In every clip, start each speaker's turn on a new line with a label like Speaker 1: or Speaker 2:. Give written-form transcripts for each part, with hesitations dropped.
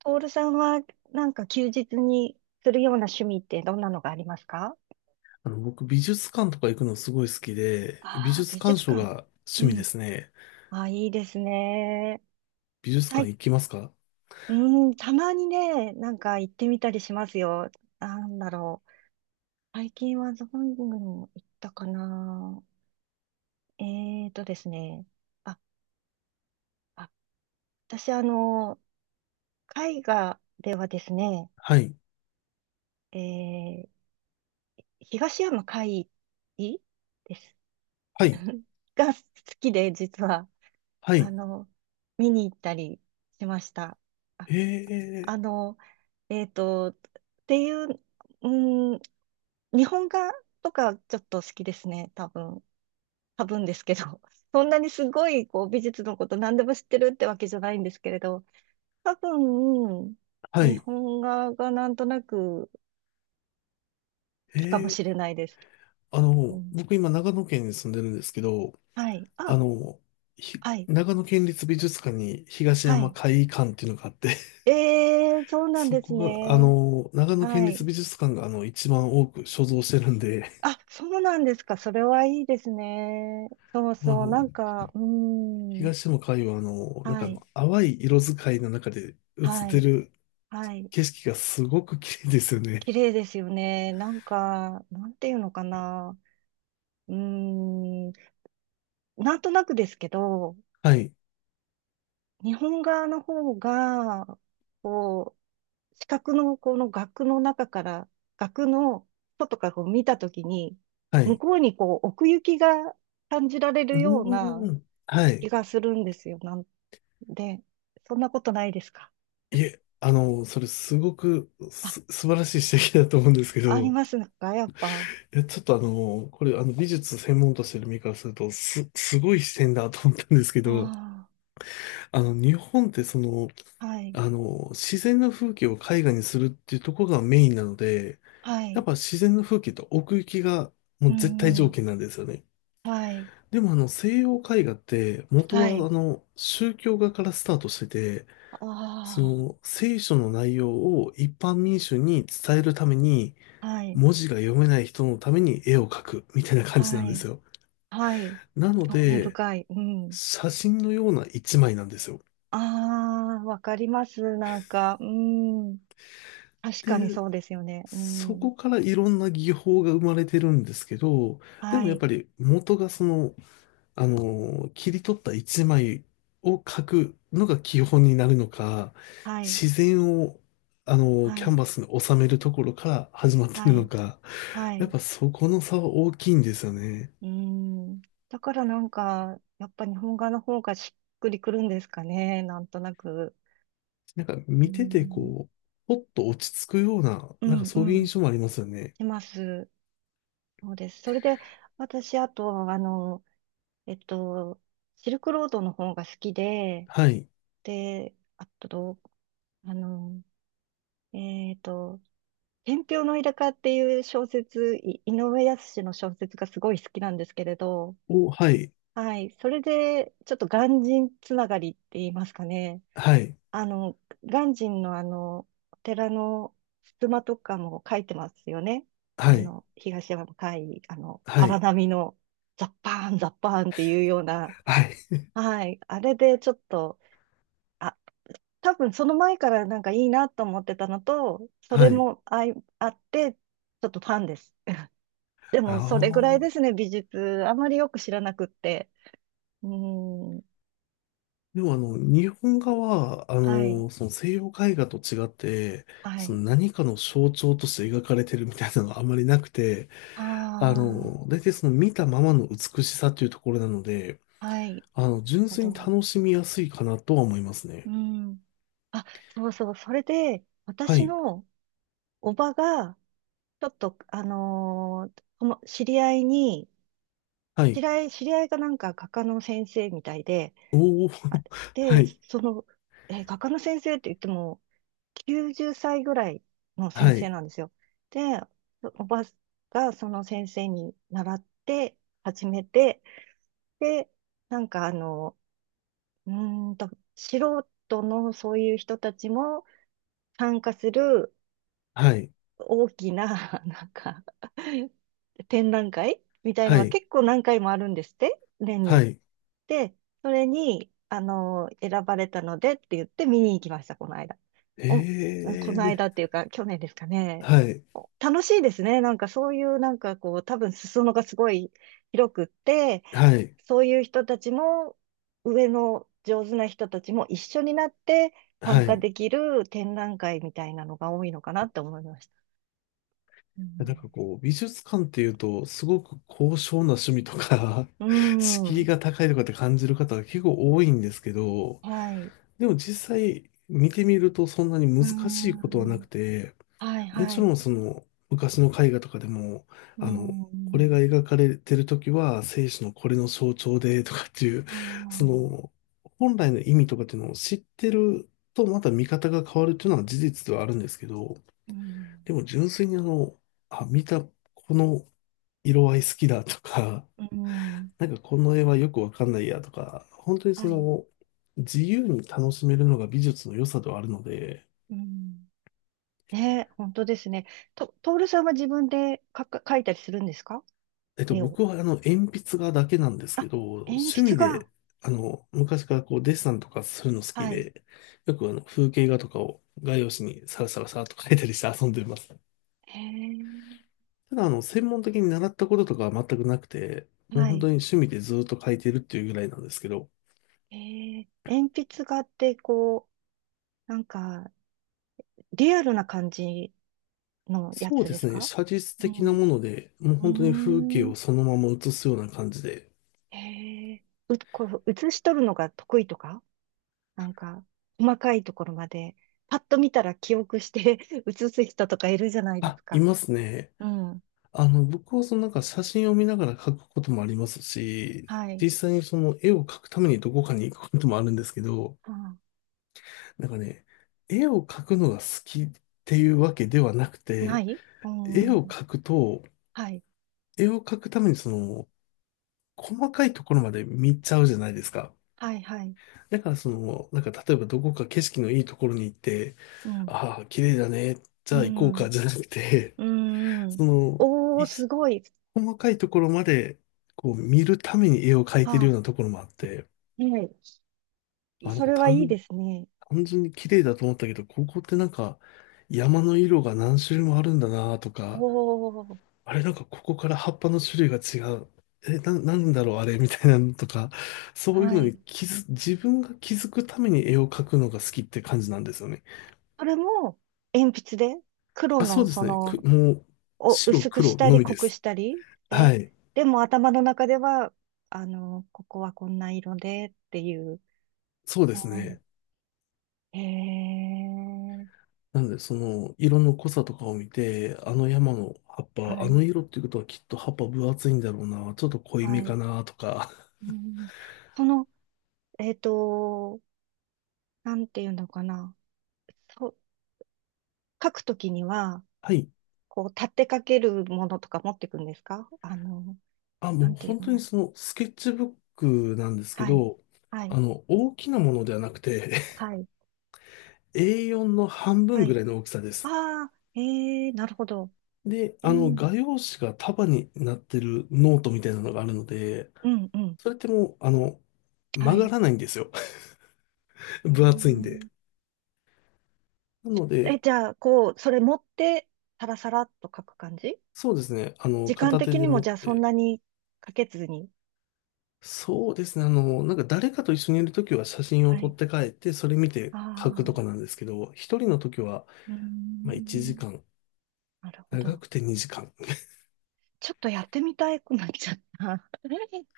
Speaker 1: トールさんは休日にするような趣味ってどんなのがありますか？
Speaker 2: あの、僕、美術館とか行くのすごい好きで、美
Speaker 1: ああー、
Speaker 2: 術
Speaker 1: 美
Speaker 2: 鑑
Speaker 1: 術
Speaker 2: 賞
Speaker 1: 館。
Speaker 2: が
Speaker 1: う
Speaker 2: 趣味で
Speaker 1: ん。
Speaker 2: すね。
Speaker 1: ああ、いいですね。
Speaker 2: 美術
Speaker 1: は
Speaker 2: 館
Speaker 1: い。
Speaker 2: 行きますか？
Speaker 1: うん、たまにね、行ってみたりしますよ。なんだろう。最近はどングにも行ったかな。えーとですね。あ、あ、私絵画ではですね、
Speaker 2: はい。
Speaker 1: えー、東山魁夷です。
Speaker 2: はい。
Speaker 1: が好きで、実は。
Speaker 2: は
Speaker 1: あ
Speaker 2: い。
Speaker 1: の、見に行ったりしました。あ、
Speaker 2: え
Speaker 1: あ
Speaker 2: え、
Speaker 1: の、えっと、っていう、うん、日本画とかちょっと好きですね、多分。多分ですけど、そんなにすごいこう美術のこと何でも知ってるってわけじゃないんですけれど、多分、
Speaker 2: は
Speaker 1: 日
Speaker 2: い。
Speaker 1: 本画がなんとなく好
Speaker 2: え
Speaker 1: きかも
Speaker 2: え、
Speaker 1: しれないです。
Speaker 2: あ
Speaker 1: う
Speaker 2: の、
Speaker 1: ん、
Speaker 2: 僕今長野県に住んでるんですけど、
Speaker 1: はい。
Speaker 2: あ
Speaker 1: あ、
Speaker 2: の、ひ
Speaker 1: はい。
Speaker 2: 長野県立美術館に東
Speaker 1: は
Speaker 2: 山
Speaker 1: い。
Speaker 2: 会館っていうのがあって、
Speaker 1: ええ、そうなん
Speaker 2: そ
Speaker 1: です
Speaker 2: こが、あ
Speaker 1: ね。
Speaker 2: の、長野県
Speaker 1: は
Speaker 2: 立
Speaker 1: い。
Speaker 2: 美術館が、あの、一番多く所蔵してるんで、
Speaker 1: あ、そうなんですか。それはいいですね。そう
Speaker 2: まああ
Speaker 1: そう。
Speaker 2: の、東山海は、あの、なん
Speaker 1: は
Speaker 2: かあ
Speaker 1: い。
Speaker 2: の、淡い色使いの中で映っ
Speaker 1: は
Speaker 2: て
Speaker 1: い。
Speaker 2: る
Speaker 1: はい。
Speaker 2: 景色がすごく綺麗ですよね。
Speaker 1: 綺麗ですよね。なんか、なんていうのかな。うーん。なんとなくですけど、
Speaker 2: はい、
Speaker 1: 日本側の方が、こう、四角のこの額の中から、額の外からこう見たときに、
Speaker 2: は
Speaker 1: 向
Speaker 2: い。
Speaker 1: こうにこう奥行きが感じられ
Speaker 2: う
Speaker 1: るような
Speaker 2: ーん、は
Speaker 1: 気
Speaker 2: い。
Speaker 1: がするんですよ。なんで、そんなことないですか？
Speaker 2: いえ、あの、それすごく
Speaker 1: あ、
Speaker 2: 素晴らしい指摘だと思うんですけ
Speaker 1: あり
Speaker 2: ど、
Speaker 1: ますか、やっぱ。
Speaker 2: いや、ちょっとあの、これ、あの、美術専門としてる身からすると、すごい視点だと思ったんですけど、
Speaker 1: あ
Speaker 2: あの、日本ってその、
Speaker 1: あ、はい、
Speaker 2: あの、自然の風景を絵画にするっていうところがメインなので、
Speaker 1: は
Speaker 2: やっ
Speaker 1: い、
Speaker 2: ぱ自然の風景と奥行きが
Speaker 1: う
Speaker 2: もう絶対
Speaker 1: んう
Speaker 2: 条
Speaker 1: ん、
Speaker 2: 件なんですよね。
Speaker 1: はい、
Speaker 2: でもあの、西洋絵画って元
Speaker 1: は
Speaker 2: は
Speaker 1: い、
Speaker 2: あの、宗教画からスタートしてて、そ
Speaker 1: あ
Speaker 2: の聖書の内容を一般民衆に伝えるために、
Speaker 1: あ、はい、
Speaker 2: 文字が読めない人のために絵を描くみたいな感じな
Speaker 1: は
Speaker 2: んで
Speaker 1: い、
Speaker 2: すよ。
Speaker 1: はい、
Speaker 2: なの
Speaker 1: 興味
Speaker 2: で、
Speaker 1: 深い、うん。
Speaker 2: 写真のような一枚なんですよ。
Speaker 1: ああ、わかります、なんか、うん、確かに
Speaker 2: で、
Speaker 1: そうですよね、う
Speaker 2: そ
Speaker 1: ん、
Speaker 2: こからいろんな技法が生まれてるんですけど、で
Speaker 1: は
Speaker 2: もやっ
Speaker 1: い、
Speaker 2: ぱり元がその、あの、切り取った一枚を描くのが基本になるのか、
Speaker 1: はい、
Speaker 2: 自然を、あの、
Speaker 1: は
Speaker 2: キャン
Speaker 1: い、
Speaker 2: バスに収めるところから始まって
Speaker 1: は
Speaker 2: るの
Speaker 1: い、
Speaker 2: か、
Speaker 1: は
Speaker 2: やっ
Speaker 1: い、
Speaker 2: ぱそこの差は大きいんですよね。
Speaker 1: うん。だからなんか、やっぱ日本画の方がしっくりくるんですかね、なんとなく。
Speaker 2: なんか
Speaker 1: う
Speaker 2: 見てて
Speaker 1: ん、
Speaker 2: こう、ほっと落ち着くような、
Speaker 1: う
Speaker 2: なんか
Speaker 1: ん、う
Speaker 2: そういう
Speaker 1: ん。
Speaker 2: 印象もありますよね。
Speaker 1: てます。そうです。それで、私、あと、えっと、シルクロードの方が好きで、
Speaker 2: はい。
Speaker 1: で、あと、あの、えっと、天平のイルカっていう小説、い井上靖の小説がすごい好きなんですけれど、
Speaker 2: お、はい。
Speaker 1: はい、それで、ちょっと鑑真つながりって言いますかね。
Speaker 2: はい。
Speaker 1: あの、鑑真のあの、お寺の襖とかも書いてますよね。
Speaker 2: は
Speaker 1: あ
Speaker 2: い。
Speaker 1: の、東山向、あの、
Speaker 2: は
Speaker 1: 荒
Speaker 2: い。
Speaker 1: 波のザッパーン、ザッパーンっていうような、
Speaker 2: はい。
Speaker 1: はい、あれでちょっと、あ、多分その前からなんかいいなと思ってたのと、それ
Speaker 2: はい。
Speaker 1: もあい、あって、ちょっとファンです。で
Speaker 2: あ
Speaker 1: も、それぐらいです
Speaker 2: あ。
Speaker 1: ね、美術。あまりよく知らなくって。うーん、
Speaker 2: でもあの、日本画は、あ
Speaker 1: はい、
Speaker 2: の、その西洋絵画と違って、
Speaker 1: は
Speaker 2: そ
Speaker 1: い。
Speaker 2: の何かの象徴として描かれてるみたいなのがあんまりなくて、
Speaker 1: あ
Speaker 2: あの、大体その見たままの美しさというところなので、
Speaker 1: あ、はい。
Speaker 2: あの、純
Speaker 1: なる
Speaker 2: 粋に
Speaker 1: ほど。
Speaker 2: 楽しみやすいかなとは思います
Speaker 1: う
Speaker 2: ね。
Speaker 1: ん。あ、そうそう。それで、
Speaker 2: は
Speaker 1: 私
Speaker 2: い、
Speaker 1: のおばが、ちょっと、あのーとも知り合いに、
Speaker 2: は
Speaker 1: 知
Speaker 2: い、
Speaker 1: り合い、知り合いがなんか画家の先生みたいで、
Speaker 2: おお
Speaker 1: あ、
Speaker 2: は
Speaker 1: で、
Speaker 2: い、
Speaker 1: その、画家の先生って言っても、90歳ぐらいの
Speaker 2: は
Speaker 1: 先生
Speaker 2: い、
Speaker 1: なんですよ。で、おばがその先生に習って、始めて、で、なんかあの、うーんと、素人のそういう人たちも参加する、
Speaker 2: はい、
Speaker 1: 大きな、なんか、展覧会みたいの
Speaker 2: は
Speaker 1: が
Speaker 2: い、
Speaker 1: 結構何回もあるんですって、年
Speaker 2: は
Speaker 1: に。
Speaker 2: い、
Speaker 1: で、それに、あの、選ばれたのでって言って見に行きました、この間。お、こ
Speaker 2: ええー、
Speaker 1: の
Speaker 2: ね
Speaker 1: 間っていうか、去年ですかね。
Speaker 2: はい、
Speaker 1: お楽しいですね。なんかそういう、なんかこう、多分裾野がすごい広くって、
Speaker 2: はい、
Speaker 1: そういう人たちも、上の上手な人たちも一緒になって
Speaker 2: は
Speaker 1: 参加
Speaker 2: い。
Speaker 1: できる展覧会みたいなのが多いのかなって思いました。うん。
Speaker 2: なんかこう、美術館っていうと、すごく高尚な趣味とか
Speaker 1: う ー
Speaker 2: 敷居
Speaker 1: ん。
Speaker 2: が高いとかって感じる方が結構多いんですけど、
Speaker 1: はい。
Speaker 2: でも実際見てみるとそんなに
Speaker 1: う
Speaker 2: 難
Speaker 1: ー
Speaker 2: しいことはな
Speaker 1: ん。
Speaker 2: くて、
Speaker 1: はい、
Speaker 2: も
Speaker 1: は
Speaker 2: ちろ
Speaker 1: い。
Speaker 2: んその昔の絵画とかでも、
Speaker 1: うー
Speaker 2: あの、これが
Speaker 1: ん。
Speaker 2: 描かれてる時は生死のこれの象徴でとかっていう、
Speaker 1: あ
Speaker 2: そ
Speaker 1: あ、
Speaker 2: の本来の意味とかっていうのを知ってるとまた見方が変わるっていうのは事実ではあるんですけど、
Speaker 1: うん。
Speaker 2: でも純粋にあの、あ、見た、この色合い好きだとか、
Speaker 1: うーん。
Speaker 2: なんかこの絵はよくわかんないやとか、本当に
Speaker 1: は
Speaker 2: そ
Speaker 1: い。
Speaker 2: の、自由に楽しめるのが美術の良さではあるので、
Speaker 1: うん。ね、本当ですね。と、トールさんは自分でかか、描いたりするんですか？絵を。
Speaker 2: 僕はあの、鉛筆画だけなんですけ
Speaker 1: あ、
Speaker 2: ど、
Speaker 1: 鉛
Speaker 2: 趣
Speaker 1: 筆
Speaker 2: 味
Speaker 1: が。
Speaker 2: で、あの、昔からこう、デッサンとかするの好き
Speaker 1: はい。
Speaker 2: で、よくあの、風景画とかを画用紙にサラサラサラっと描いたりして遊んでます。
Speaker 1: へえ。
Speaker 2: ただあの、専門的に習ったこととかは全くなくて、もう
Speaker 1: は
Speaker 2: 本当
Speaker 1: い。
Speaker 2: に趣味でずっと描いてるっていうぐらいなんですけど、
Speaker 1: へえ。鉛筆画って、こう、なんか、リアルな感じのや
Speaker 2: そう
Speaker 1: つ
Speaker 2: で
Speaker 1: です
Speaker 2: すね。
Speaker 1: か？
Speaker 2: 写実
Speaker 1: う
Speaker 2: 的なも
Speaker 1: ん。
Speaker 2: ので、もう
Speaker 1: う
Speaker 2: 本当に風景
Speaker 1: ー
Speaker 2: を
Speaker 1: ん。
Speaker 2: そのまま写すような感じで。
Speaker 1: へえ、う、こう、写し取るのが得意とか、なんか、細かいところまで、パッと見たら記憶して 写す人とかいるじゃないで
Speaker 2: あ、
Speaker 1: す
Speaker 2: い
Speaker 1: か。
Speaker 2: ますね。
Speaker 1: うん。
Speaker 2: あの、僕はそのなんか写真を見ながら描くこともありますし、
Speaker 1: はい。
Speaker 2: 実際にその絵を描くためにどこかに行くこともあるんですけど、
Speaker 1: は
Speaker 2: なんかね、絵を描くのが好きっていうわけではなく
Speaker 1: あ、な
Speaker 2: て、
Speaker 1: いう
Speaker 2: 絵を
Speaker 1: ん。
Speaker 2: 描くと、
Speaker 1: はい。
Speaker 2: 絵を描くためにその、細かいところまで見ちゃうじゃないですか。
Speaker 1: はい、はい。
Speaker 2: だからその、なんか例えばどこか景色のいいところに行って、
Speaker 1: うん。
Speaker 2: ああ、綺麗だね、じ
Speaker 1: う
Speaker 2: ゃあ行こうか、
Speaker 1: ん。
Speaker 2: じゃなくて、
Speaker 1: うん。う
Speaker 2: そ
Speaker 1: ん。
Speaker 2: の、
Speaker 1: おー、すごい。
Speaker 2: 細かいところまで、こう見るために絵を描い
Speaker 1: は
Speaker 2: てるよう
Speaker 1: あ、
Speaker 2: なところもあって、
Speaker 1: はい。
Speaker 2: あ、なん
Speaker 1: そ
Speaker 2: か
Speaker 1: れはいいですね。
Speaker 2: 単純に綺麗だと思ったけど、ここってなんか山の色が何種類もあるんだなと
Speaker 1: お
Speaker 2: か、
Speaker 1: ー、
Speaker 2: あれなんかここから葉っぱの種類が違う。え、なんだろうあれみたいなのとか、そういう
Speaker 1: は
Speaker 2: の
Speaker 1: い。
Speaker 2: に自分が気づくために絵を描くのが好きって感じなんですよね。
Speaker 1: それも、鉛筆で、黒
Speaker 2: あ、そ
Speaker 1: の
Speaker 2: うで
Speaker 1: そ
Speaker 2: すね。
Speaker 1: の、
Speaker 2: もう、
Speaker 1: を
Speaker 2: 白
Speaker 1: 薄くし
Speaker 2: 黒
Speaker 1: た
Speaker 2: の
Speaker 1: り
Speaker 2: み
Speaker 1: 濃
Speaker 2: で
Speaker 1: く
Speaker 2: す。
Speaker 1: したり
Speaker 2: は
Speaker 1: で、
Speaker 2: い。
Speaker 1: でも頭の中では、あの、ここはこんな色でっていう。
Speaker 2: そうで
Speaker 1: あ
Speaker 2: すね。
Speaker 1: ーへえ、
Speaker 2: なので、その、色の濃さとかを見て、あの山の葉っぱ、
Speaker 1: は
Speaker 2: あ
Speaker 1: い、
Speaker 2: の色っていうことはきっと葉っぱ分厚いんだろうな、ちょっと濃い
Speaker 1: は
Speaker 2: め
Speaker 1: い。
Speaker 2: かな、とか。
Speaker 1: うん、その、えっと、なんていうのかな。そう、書くときには、
Speaker 2: はい。
Speaker 1: こう、立てかけるものとか持ってくんですか、あの、
Speaker 2: あ、
Speaker 1: な
Speaker 2: もう
Speaker 1: んてい
Speaker 2: 本
Speaker 1: うの
Speaker 2: 当
Speaker 1: があ
Speaker 2: に
Speaker 1: り。
Speaker 2: その、スケッチブックなんですけ
Speaker 1: はい、
Speaker 2: ど、
Speaker 1: はい、
Speaker 2: あの、大きなものではなくて
Speaker 1: はい、
Speaker 2: A4 の半
Speaker 1: は
Speaker 2: 分ぐ
Speaker 1: い。
Speaker 2: らいの大きさです。
Speaker 1: ああ、ええ、なるほど。
Speaker 2: で、
Speaker 1: う
Speaker 2: あの、
Speaker 1: ん、
Speaker 2: 画用紙が束になってるノートみたいなのがあるので、
Speaker 1: うん、うん。
Speaker 2: それってもう、あの、
Speaker 1: は
Speaker 2: 曲が
Speaker 1: い。
Speaker 2: らないんですよ。
Speaker 1: うー
Speaker 2: 分厚いんで。
Speaker 1: ん。
Speaker 2: なの
Speaker 1: え、
Speaker 2: で、
Speaker 1: じゃあ、こう、それ持って、サラサラっと書く感じ？
Speaker 2: そうですね。あの、
Speaker 1: 時間
Speaker 2: 片手
Speaker 1: 的
Speaker 2: で
Speaker 1: に
Speaker 2: 持
Speaker 1: も、
Speaker 2: っ
Speaker 1: じゃあ、そん
Speaker 2: て。
Speaker 1: なにかけずに。
Speaker 2: そうですね。あの、なんか誰かと一緒にいるときは写真を
Speaker 1: は
Speaker 2: 撮
Speaker 1: い。
Speaker 2: って帰って、それ見て
Speaker 1: あ
Speaker 2: 書くと
Speaker 1: あ、
Speaker 2: かなんですけど、一人のときは、
Speaker 1: うー
Speaker 2: まあ1
Speaker 1: ん。
Speaker 2: 時間、
Speaker 1: なるほ
Speaker 2: 長
Speaker 1: ど。
Speaker 2: くて2時間。
Speaker 1: ちょっとやってみたくなっちゃった。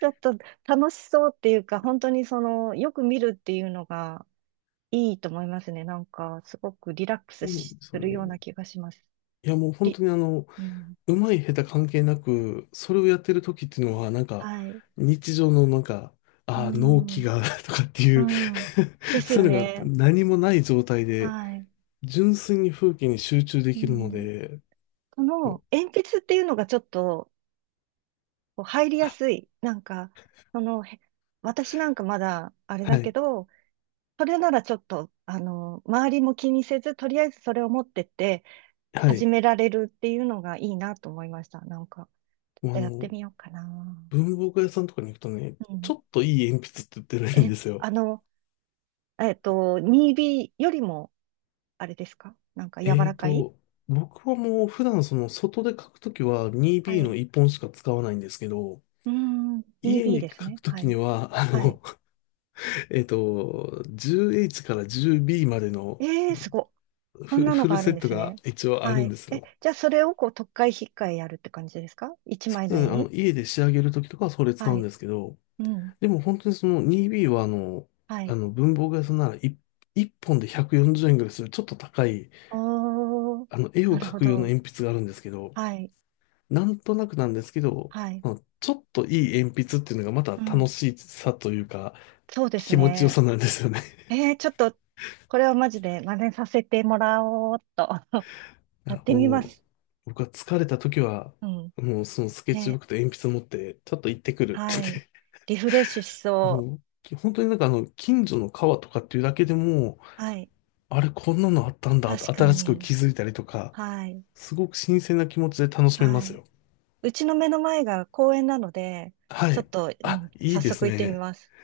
Speaker 1: ちょっと楽しそうっていうか、本当にその、よく見るっていうのがいいと思いますね。なんか、すごくリラックス
Speaker 2: そうなんで
Speaker 1: し
Speaker 2: す
Speaker 1: す
Speaker 2: よ
Speaker 1: るよう
Speaker 2: ね。
Speaker 1: な気がします。
Speaker 2: いや、もう本
Speaker 1: り、
Speaker 2: 当にあの、
Speaker 1: うん。
Speaker 2: うまい下手関係なく、それをやってるときっていうのは、なんか、
Speaker 1: はい。
Speaker 2: 日常のなんか、
Speaker 1: う
Speaker 2: ああ、納期
Speaker 1: ん。
Speaker 2: が とかってい
Speaker 1: う
Speaker 2: う
Speaker 1: ん。で す
Speaker 2: そう
Speaker 1: よ
Speaker 2: いうのが
Speaker 1: ね。
Speaker 2: 何もない状態で、
Speaker 1: はい。
Speaker 2: 純粋に風景に集中で
Speaker 1: う
Speaker 2: きるの
Speaker 1: ん。
Speaker 2: で、
Speaker 1: そ
Speaker 2: も
Speaker 1: の鉛筆っていうのがちょっとこう入り
Speaker 2: あ
Speaker 1: やすい。なんか、その、へ、私なんかまだあれ
Speaker 2: は
Speaker 1: だけ
Speaker 2: い。
Speaker 1: ど、それならちょっと、あの、周りも気にせず、とりあえずそれを持ってって
Speaker 2: は
Speaker 1: 始
Speaker 2: い。
Speaker 1: められるっていうのがいいなと思いました。なんか、ちょっ
Speaker 2: もう
Speaker 1: と
Speaker 2: あ
Speaker 1: やって
Speaker 2: の、
Speaker 1: みようかな。
Speaker 2: 文房具屋さんとかに行くとね、
Speaker 1: う
Speaker 2: ちょ
Speaker 1: ん。
Speaker 2: っといい鉛筆って売ってるん
Speaker 1: え、
Speaker 2: ですよ。
Speaker 1: にビーよりも、あれですかなんか柔
Speaker 2: え
Speaker 1: ら
Speaker 2: ー
Speaker 1: かい。
Speaker 2: と、僕はもう普段その外で書くときは
Speaker 1: は
Speaker 2: 2B
Speaker 1: い。
Speaker 2: の1本しか使わないんですけど、
Speaker 1: うーん、
Speaker 2: 家
Speaker 1: 2
Speaker 2: に
Speaker 1: です
Speaker 2: 書
Speaker 1: ね。
Speaker 2: くと
Speaker 1: は
Speaker 2: きに
Speaker 1: い。
Speaker 2: は、あ
Speaker 1: はい。
Speaker 2: の、10H から 10B までの
Speaker 1: えー、すごっ。そんなの
Speaker 2: フル
Speaker 1: があ
Speaker 2: セ
Speaker 1: るん
Speaker 2: ッ
Speaker 1: で
Speaker 2: ト
Speaker 1: す
Speaker 2: が
Speaker 1: ね。
Speaker 2: 一応あ
Speaker 1: は
Speaker 2: るん
Speaker 1: い。
Speaker 2: です
Speaker 1: え、
Speaker 2: よ。
Speaker 1: じゃあそれをこう、とっかえひっかえやるって感じですか？一
Speaker 2: そう
Speaker 1: 枚
Speaker 2: で
Speaker 1: の
Speaker 2: すね、
Speaker 1: 絵
Speaker 2: あの、
Speaker 1: に。
Speaker 2: 家で仕上げるときとかはそれ使
Speaker 1: は
Speaker 2: うん
Speaker 1: い。
Speaker 2: ですけど、
Speaker 1: うん。
Speaker 2: でも本当にその 2B はあの、
Speaker 1: は
Speaker 2: あ
Speaker 1: い。
Speaker 2: の文房具屋さんなら1、一本で140円ぐらいするちょっと高い、
Speaker 1: おー。
Speaker 2: あの絵
Speaker 1: な
Speaker 2: を
Speaker 1: る
Speaker 2: 描
Speaker 1: ほ
Speaker 2: く用の
Speaker 1: ど。
Speaker 2: 鉛筆があるんですけど、
Speaker 1: はい。
Speaker 2: なんとなくなんですけど、
Speaker 1: はい。
Speaker 2: まあちょっといい鉛筆っていうのがまた
Speaker 1: う
Speaker 2: 楽
Speaker 1: ん。
Speaker 2: しさというか、
Speaker 1: そうです
Speaker 2: 気持ちよ
Speaker 1: ね。
Speaker 2: さなんですよね。
Speaker 1: えー、ちょっと、これはマジで真似させてもらおうっと。
Speaker 2: い
Speaker 1: やっ
Speaker 2: や
Speaker 1: てみま
Speaker 2: も
Speaker 1: す。
Speaker 2: う、僕は疲れた時は、
Speaker 1: うん。
Speaker 2: もうそのスケッチブ
Speaker 1: ね。
Speaker 2: ックと鉛筆持って、ちょっと行ってくるって言
Speaker 1: は
Speaker 2: っ
Speaker 1: い。
Speaker 2: て、
Speaker 1: リフレッシュし そ
Speaker 2: もう、本当になんかあの、近所の川とかっていうだけでも、
Speaker 1: う。はい。
Speaker 2: あれこんなのあったんだって
Speaker 1: 確か
Speaker 2: 新しく
Speaker 1: に。
Speaker 2: 気づいたりとか、
Speaker 1: はい。
Speaker 2: すごく新鮮な気持ちで楽しめま
Speaker 1: は
Speaker 2: す
Speaker 1: い。
Speaker 2: よ。
Speaker 1: うちの目の前が公園なので、
Speaker 2: は
Speaker 1: ちょっ
Speaker 2: い。
Speaker 1: と、う
Speaker 2: あ、
Speaker 1: ん、
Speaker 2: い
Speaker 1: 早
Speaker 2: いです
Speaker 1: 速行ってみ
Speaker 2: ね。
Speaker 1: ます。